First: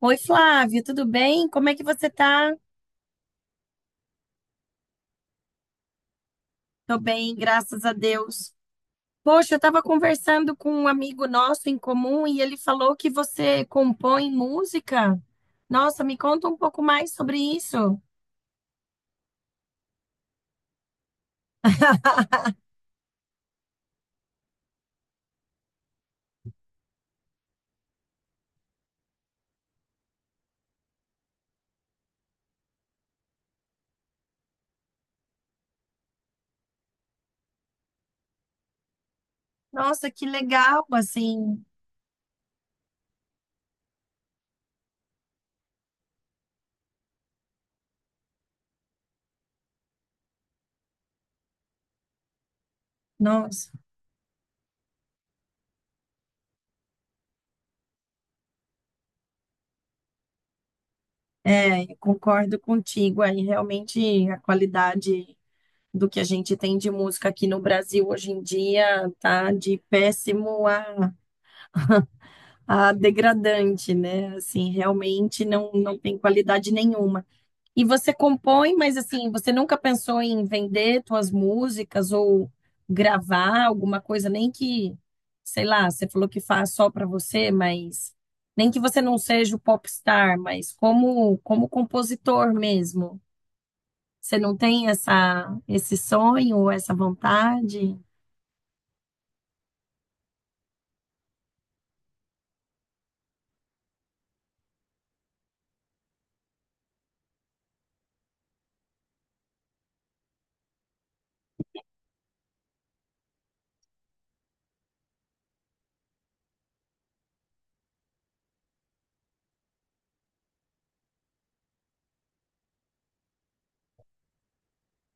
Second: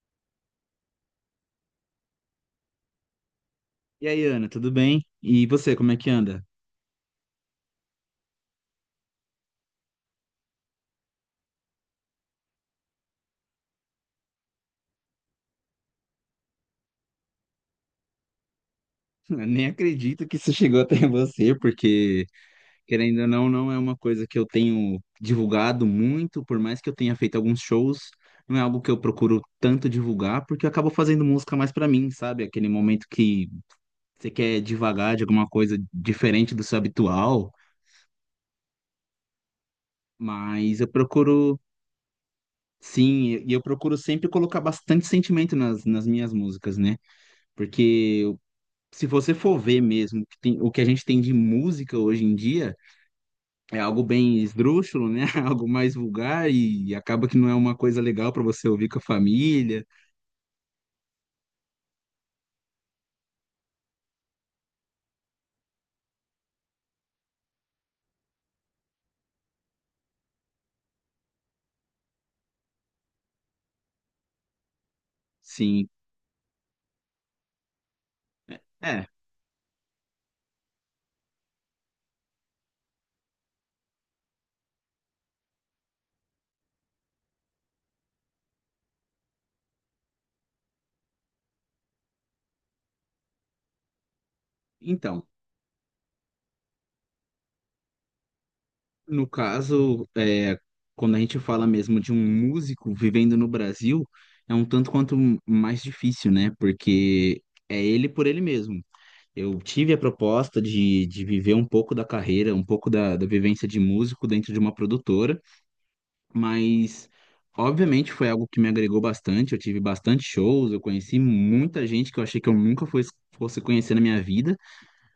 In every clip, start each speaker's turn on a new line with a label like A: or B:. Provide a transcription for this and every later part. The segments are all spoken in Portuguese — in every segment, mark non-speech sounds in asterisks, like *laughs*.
A: Oi, Flávio, tudo bem? Como é que você tá?
B: E aí, Ana, tudo bem? E você, como é que anda?
A: Tô bem, graças a Deus. Poxa, eu tava conversando com um amigo nosso em comum e ele falou que você compõe música. Nossa, me conta um pouco mais sobre isso.
B: *laughs* Nem acredito que isso chegou até você, porque, querendo ou não, não é uma coisa que eu tenho divulgado muito, por mais que eu tenha feito alguns shows. Não é algo que eu procuro tanto divulgar, porque eu acabo fazendo música mais pra mim, sabe? Aquele momento que você quer divagar de alguma coisa diferente do seu habitual.
A: Nossa, que
B: Mas
A: legal,
B: eu procuro,
A: assim.
B: sim, e eu procuro sempre colocar bastante sentimento nas minhas músicas, né? Porque se você for ver mesmo o que a gente tem de música hoje em dia,
A: Nossa,
B: é algo bem esdrúxulo, né? *laughs* Algo mais vulgar e acaba que não é uma coisa legal para você ouvir com a família.
A: é, eu concordo contigo aí. Realmente a qualidade do que a gente tem de música aqui no Brasil hoje em dia tá de péssimo a degradante, né? Assim, realmente não,
B: Sim.
A: não tem qualidade nenhuma. E você compõe, mas
B: É,
A: assim, você nunca pensou em vender suas músicas ou gravar alguma coisa, nem que, sei lá, você falou que faz só para você, mas nem que você não seja o popstar, mas como compositor mesmo. Você não tem
B: então,
A: essa esse sonho ou essa vontade?
B: no caso, quando a gente fala mesmo de um músico vivendo no Brasil, é um tanto quanto mais difícil, né? Porque é ele por ele mesmo. Eu tive a proposta de viver um pouco da carreira, um pouco da vivência de músico dentro de uma produtora. Mas, obviamente, foi algo que me agregou bastante. Eu tive bastante shows, eu conheci muita gente que eu achei que eu nunca fosse conhecer na minha vida.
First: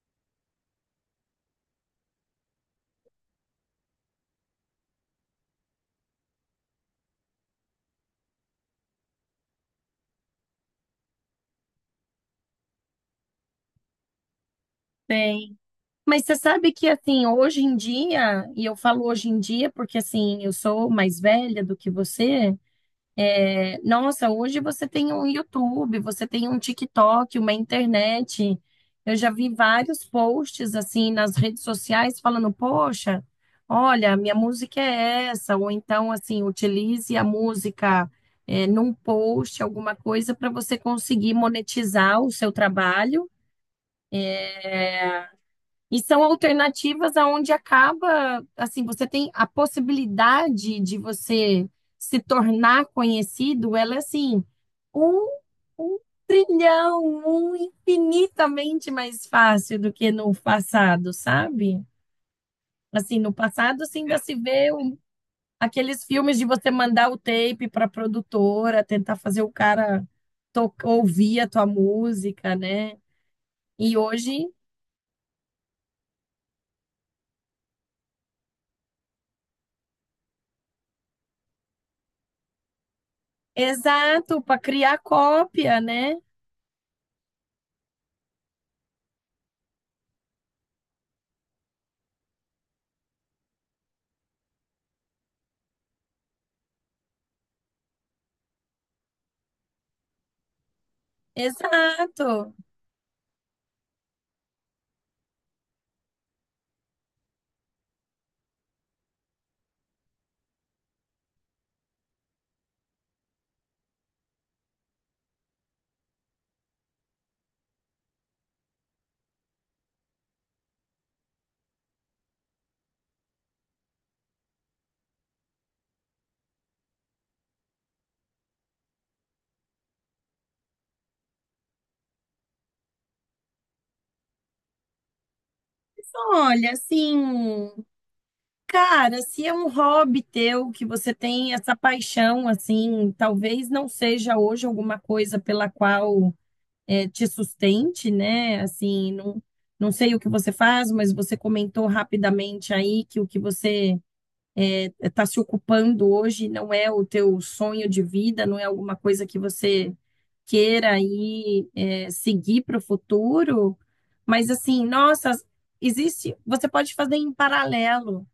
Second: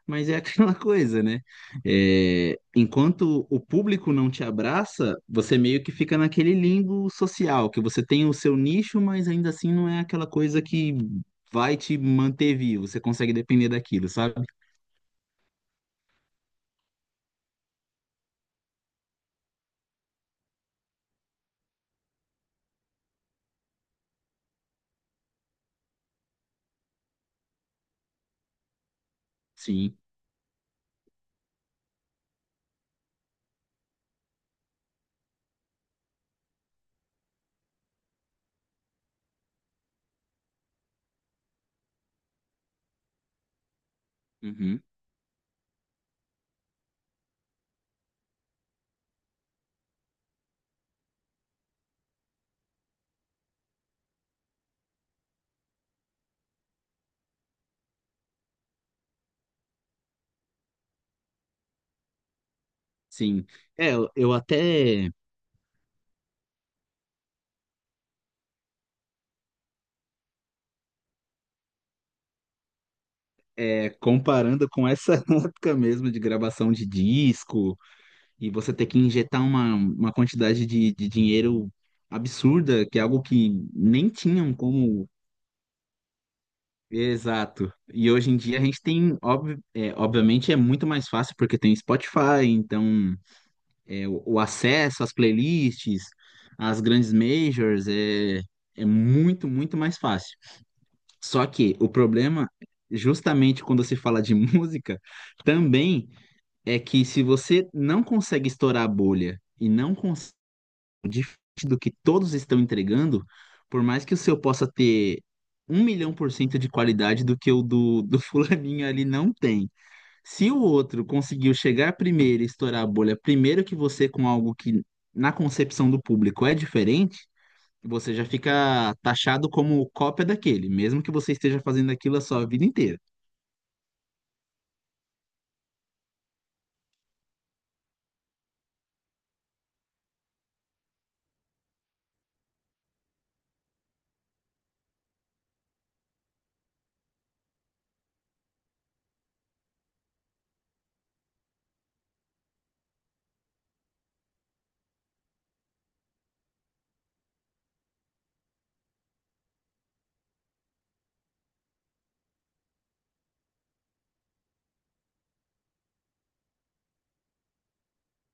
B: Mas é *laughs* aquela coisa, né? É, enquanto o público não te abraça, você meio que fica naquele limbo social, que você tem o seu nicho, mas ainda assim não é aquela coisa que vai te manter vivo. Você consegue depender daquilo, sabe?
A: Mas você sabe que, assim, hoje em dia, e eu falo hoje em dia porque, assim, eu sou mais velha do que você, é, nossa, hoje você tem um YouTube, você tem um TikTok, uma internet. Eu já vi
B: Sim.
A: vários posts, assim, nas redes sociais falando, poxa, olha, minha música é essa, ou então, assim, utilize a música, é, num post, alguma coisa, para você conseguir monetizar o seu trabalho
B: Uhum.
A: e são alternativas aonde acaba, assim, você tem a possibilidade de você se tornar conhecido, ela é assim, um, um trilhão, um infinitamente mais fácil do que no passado, sabe? Assim, no
B: Sim.
A: passado,
B: É,
A: assim,
B: eu
A: ainda
B: eu
A: se vê um-
B: até.
A: aqueles filmes de você mandar o tape para produtora, tentar fazer o cara ouvir a tua música, né?
B: É,
A: E hoje,
B: comparando com essa *laughs* época mesmo de gravação de disco, e você ter que injetar uma quantidade de dinheiro absurda, que é algo que nem
A: exato,
B: tinham
A: para criar
B: como.
A: cópia, né?
B: Exato. E hoje em dia a gente tem, obviamente é muito mais fácil porque tem Spotify, então o acesso às playlists, às grandes majors é muito, muito mais fácil. Só que o problema,
A: Exato.
B: justamente quando se fala de *laughs* música, também. É que se você não consegue estourar a bolha e não consegue, diferente do que todos estão entregando, por mais que o seu possa ter 1.000.000% de qualidade do que o do *laughs* fulaninho ali não tem. Se o outro conseguiu chegar primeiro e estourar a bolha primeiro que você com algo que na concepção do público é diferente, você já fica taxado como cópia daquele, mesmo que você esteja fazendo aquilo a sua vida inteira.
A: Olha, assim, cara, se é um hobby teu que você tem essa paixão, assim, talvez não seja hoje alguma coisa pela qual te sustente, né? Assim, não sei o que você faz, mas você comentou rapidamente aí que o que você está se ocupando hoje não é o teu sonho de vida, não é alguma coisa que você queira seguir para o futuro, mas assim, nossa, existe, você pode fazer em paralelo,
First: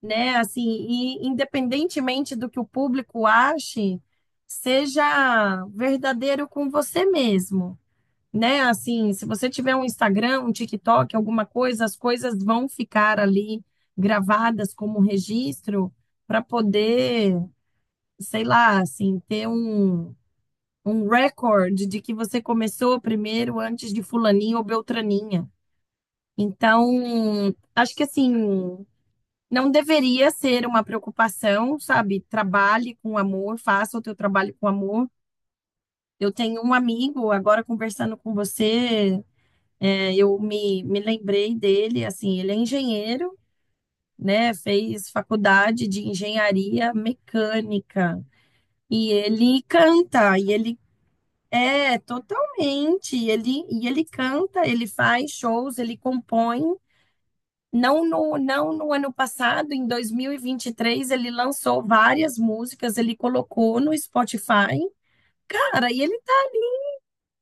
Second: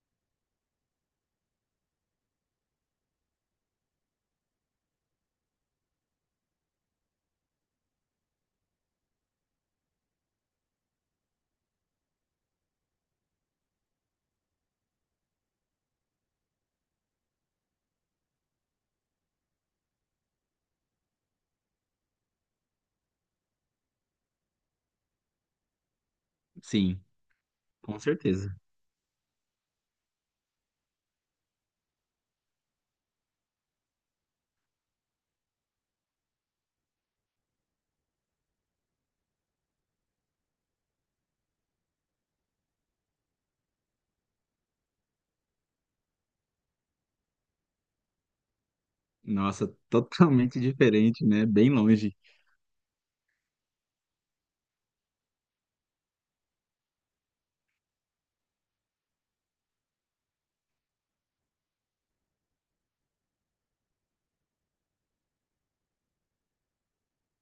A: né? Assim, e independentemente do que o público ache, seja verdadeiro com você mesmo, né? Assim, se você tiver um Instagram, um TikTok, alguma coisa, as coisas vão ficar ali gravadas como registro para poder, sei lá, assim, um recorde de que você começou primeiro antes de fulaninha ou beltraninha.
B: Sim,
A: Então, acho
B: com
A: que assim,
B: certeza.
A: não deveria ser uma preocupação, sabe? Trabalhe com amor, faça o teu trabalho com amor. Eu tenho um amigo agora conversando com você. É, me lembrei dele, assim, ele é engenheiro, né? Fez faculdade de engenharia mecânica e ele
B: Nossa,
A: canta,
B: totalmente diferente, né? Bem longe.
A: e ele canta, ele faz shows, ele compõe. Não no, não no ano passado, em 2023, ele lançou várias músicas, ele colocou no Spotify. Cara, e ele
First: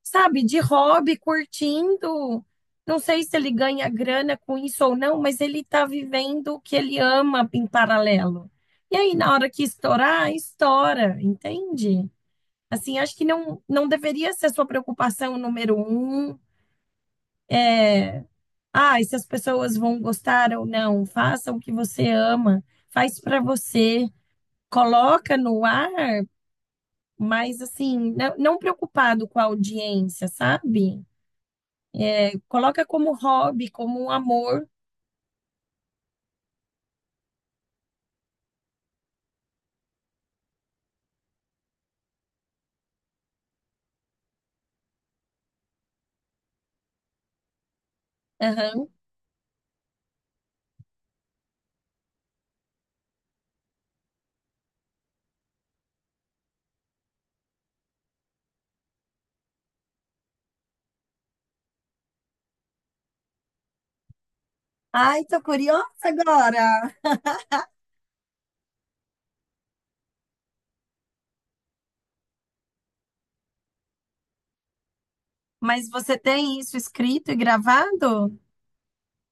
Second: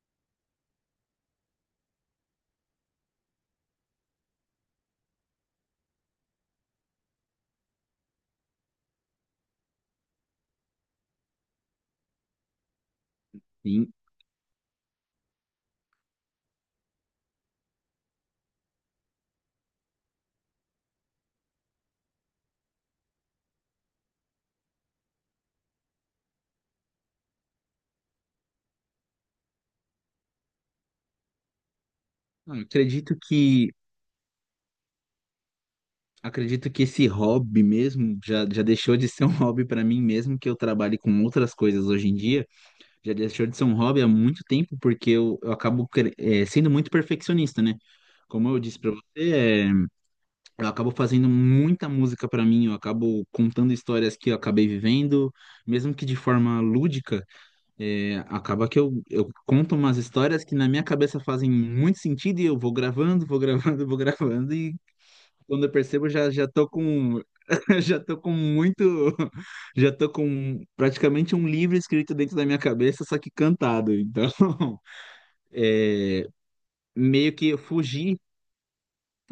A: sabe, de hobby, curtindo. Não sei se ele ganha grana com isso ou não, mas ele está vivendo o que ele ama em paralelo. E aí, na hora que estourar, estoura, entende? Assim, acho que não
B: Sim.
A: deveria ser a sua preocupação número um. Ah, e se as pessoas vão gostar ou não, faça o que você ama, faz para você, coloca no ar, mas assim, não preocupado com a audiência, sabe?
B: Ah,
A: Coloca como
B: acredito
A: hobby,
B: que
A: como um amor.
B: esse hobby mesmo já deixou de ser um *laughs* hobby para mim, mesmo que eu trabalhe com outras coisas hoje em dia. Já deixou de ser um hobby há muito tempo porque eu acabo sendo muito perfeccionista, né? Como eu disse
A: Aham.
B: para você, eu acabo fazendo muita música para mim, eu acabo contando histórias que eu acabei vivendo, mesmo que de forma lúdica. É, acaba que eu conto umas histórias que na minha cabeça fazem muito sentido e eu vou gravando, *laughs* vou gravando e
A: Ai, tô
B: quando eu
A: curiosa
B: percebo já tô
A: agora.
B: com
A: *laughs*
B: *laughs* já tô com muito *laughs* já tô com praticamente um livro escrito dentro da minha cabeça, só que cantado. Então, *laughs*
A: Mas você tem isso escrito
B: meio
A: e
B: que eu fugi.
A: gravado?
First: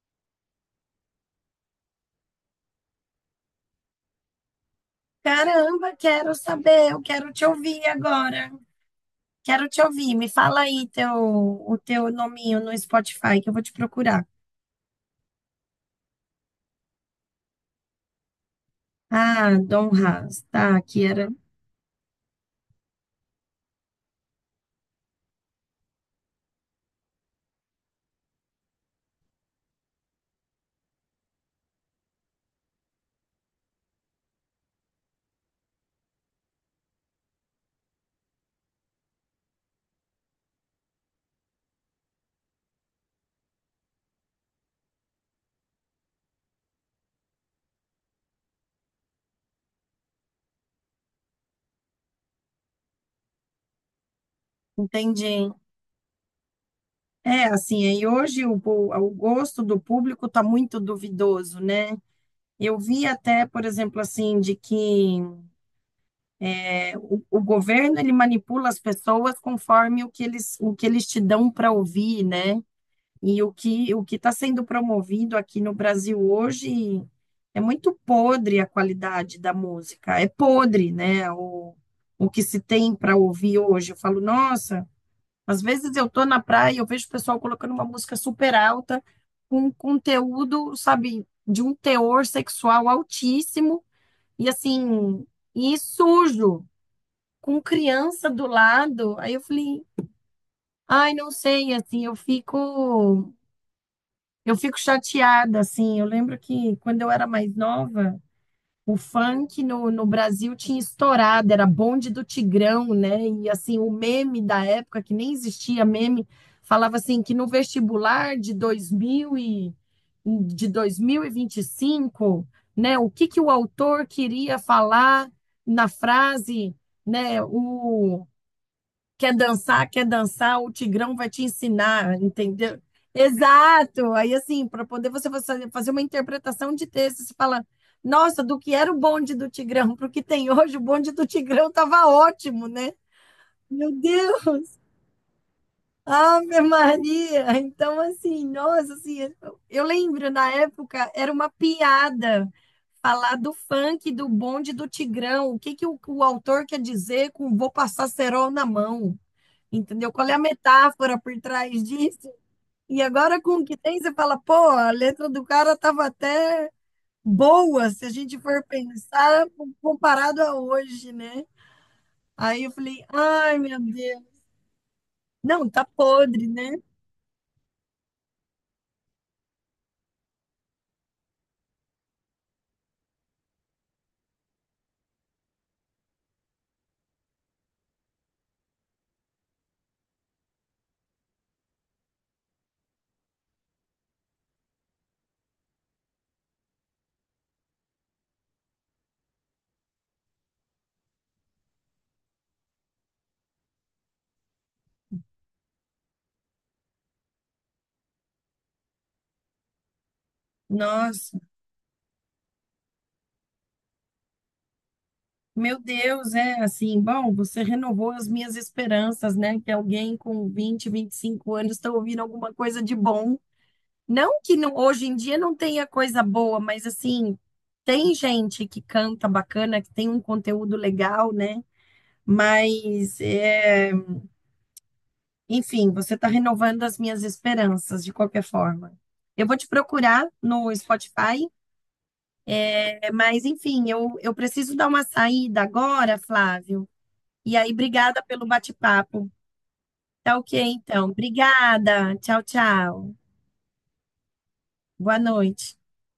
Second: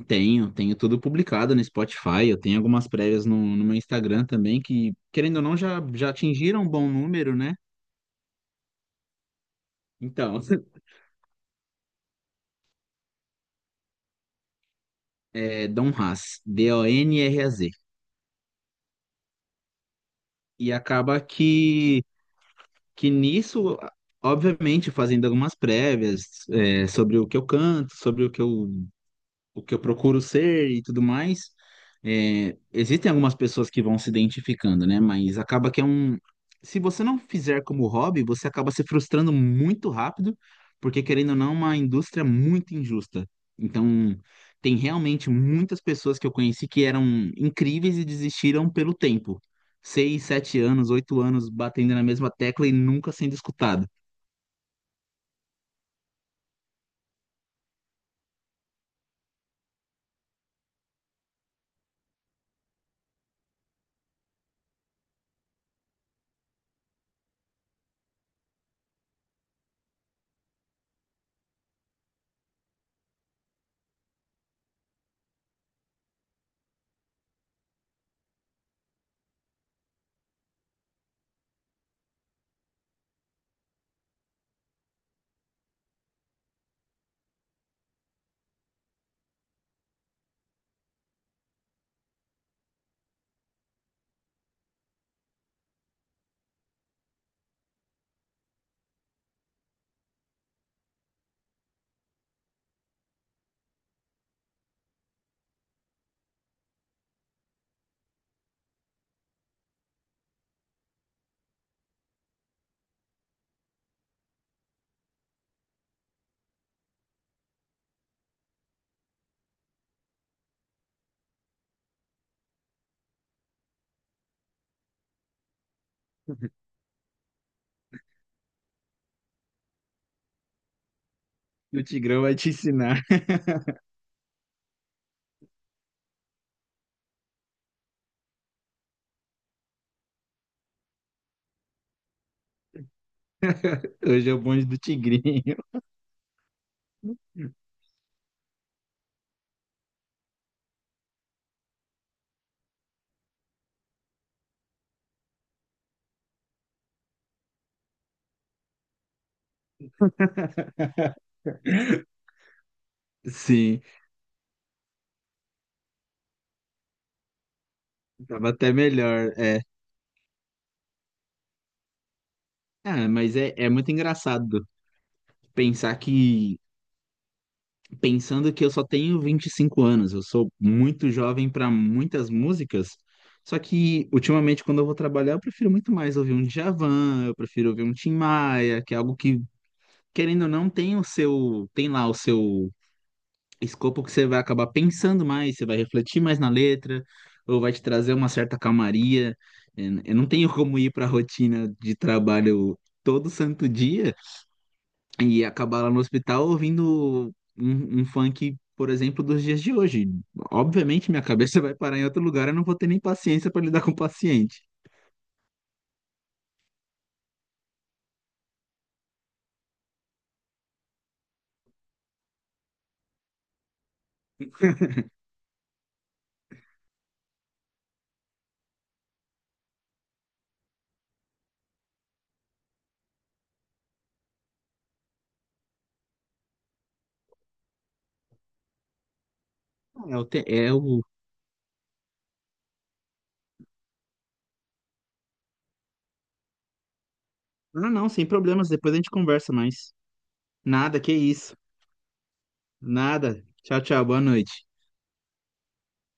B: Tenho tudo publicado no Spotify, eu tenho algumas prévias no meu Instagram também que, querendo ou não, já
A: Caramba,
B: já
A: quero
B: atingiram um bom
A: saber, eu quero
B: número,
A: te
B: né?
A: ouvir agora. Quero te ouvir. Me
B: Então, *laughs*
A: fala aí o teu nominho no Spotify que eu vou te procurar.
B: é Donraz, Donraz.
A: Ah, Dom Haas,
B: E
A: tá, que
B: acaba
A: era.
B: que nisso, obviamente, fazendo algumas prévias, é, sobre o que eu canto, sobre o que eu procuro ser e tudo mais. É, existem algumas pessoas que vão se identificando, né? Mas acaba que é um. Se você não fizer como hobby, você acaba se frustrando muito rápido, porque querendo ou não, é uma indústria muito injusta. Então, tem realmente muitas pessoas que eu conheci que eram incríveis e desistiram pelo tempo. 6, 7 anos, 8 anos batendo na mesma tecla e nunca sendo escutado.
A: Entendi. É, assim, aí hoje o gosto do público tá muito duvidoso, né? Eu vi até, por exemplo, assim, de que é, o governo ele manipula as pessoas conforme o que eles te dão para ouvir, né? E o que está sendo promovido aqui no Brasil hoje é muito podre a qualidade da música, é podre, né? O que se tem para ouvir hoje. Eu falo, nossa, às vezes eu tô na praia e eu vejo o pessoal colocando uma música super alta com um conteúdo, sabe, de um teor sexual altíssimo e assim, e sujo com criança do lado. Aí eu falei, ai, não sei, assim, eu fico chateada, assim. Eu lembro que quando eu era mais nova, o funk no Brasil tinha estourado, era bonde do Tigrão, né? E assim, o meme da época, que nem existia meme, falava assim que no vestibular de 2000 e, de dois mil e vinte e cinco, né? O que que o autor queria falar na
B: *laughs*
A: frase, né? O quer dançar, quer dançar, o Tigrão vai te
B: O
A: ensinar,
B: Tigrão vai te
A: entendeu?
B: ensinar.
A: Exato. Aí, assim, para poder você fazer uma interpretação de texto, você fala, nossa, do que era o bonde do Tigrão para o que tem hoje, o bonde do Tigrão estava ótimo, né? Meu
B: Hoje é o
A: Deus,
B: bonde do Tigrinho.
A: Ave Maria!
B: *laughs*
A: Então, assim, nossa, assim, eu lembro na época era uma piada falar do funk, do bonde do Tigrão. O que que o autor quer dizer com vou passar cerol na mão? Entendeu? Qual é a metáfora por trás disso? E agora com o que
B: Sim.
A: tem, você fala, pô, a letra do cara tava até boa, se a gente
B: Tava
A: for
B: até melhor,
A: pensar
B: é.
A: comparado a hoje, né? Aí eu falei,
B: Ah, mas é,
A: ai,
B: é
A: meu
B: muito
A: Deus.
B: engraçado
A: Não, tá
B: pensar
A: podre,
B: que,
A: né?
B: pensando que eu só tenho 25 anos, eu sou muito jovem para muitas músicas, só que ultimamente quando eu vou trabalhar eu prefiro muito mais ouvir um Djavan, eu prefiro ouvir um Tim Maia, que é algo que, querendo ou não, tem o seu, tem lá o seu escopo que você vai acabar pensando mais, você vai refletir mais na letra, ou vai te trazer uma certa calmaria. Eu não tenho como ir para a rotina de trabalho todo santo dia e acabar lá no hospital ouvindo um funk, por exemplo, dos dias de hoje. Obviamente, minha
A: Nossa,
B: cabeça *laughs* vai parar em outro lugar, eu não vou ter nem paciência para lidar com o paciente.
A: meu Deus, é assim, bom, você renovou as minhas esperanças, né? Que alguém com 25 anos está ouvindo alguma coisa de bom. Não que não- hoje em dia não tenha coisa boa, mas assim, tem gente que canta bacana, que tem um conteúdo legal, né? Mas, é, enfim, você está renovando as minhas esperanças, de qualquer forma. Eu vou te
B: É o,
A: procurar
B: é
A: no
B: o.
A: Spotify, é, mas, enfim, eu preciso dar uma saída agora, Flávio. E aí,
B: Não, não,
A: obrigada
B: sem
A: pelo
B: problemas. Depois a gente
A: bate-papo.
B: conversa mais.
A: Tá, ok,
B: Nada,
A: então.
B: que isso.
A: Obrigada. Tchau, tchau.
B: Nada. Tchau, tchau. Boa noite.
A: Boa noite.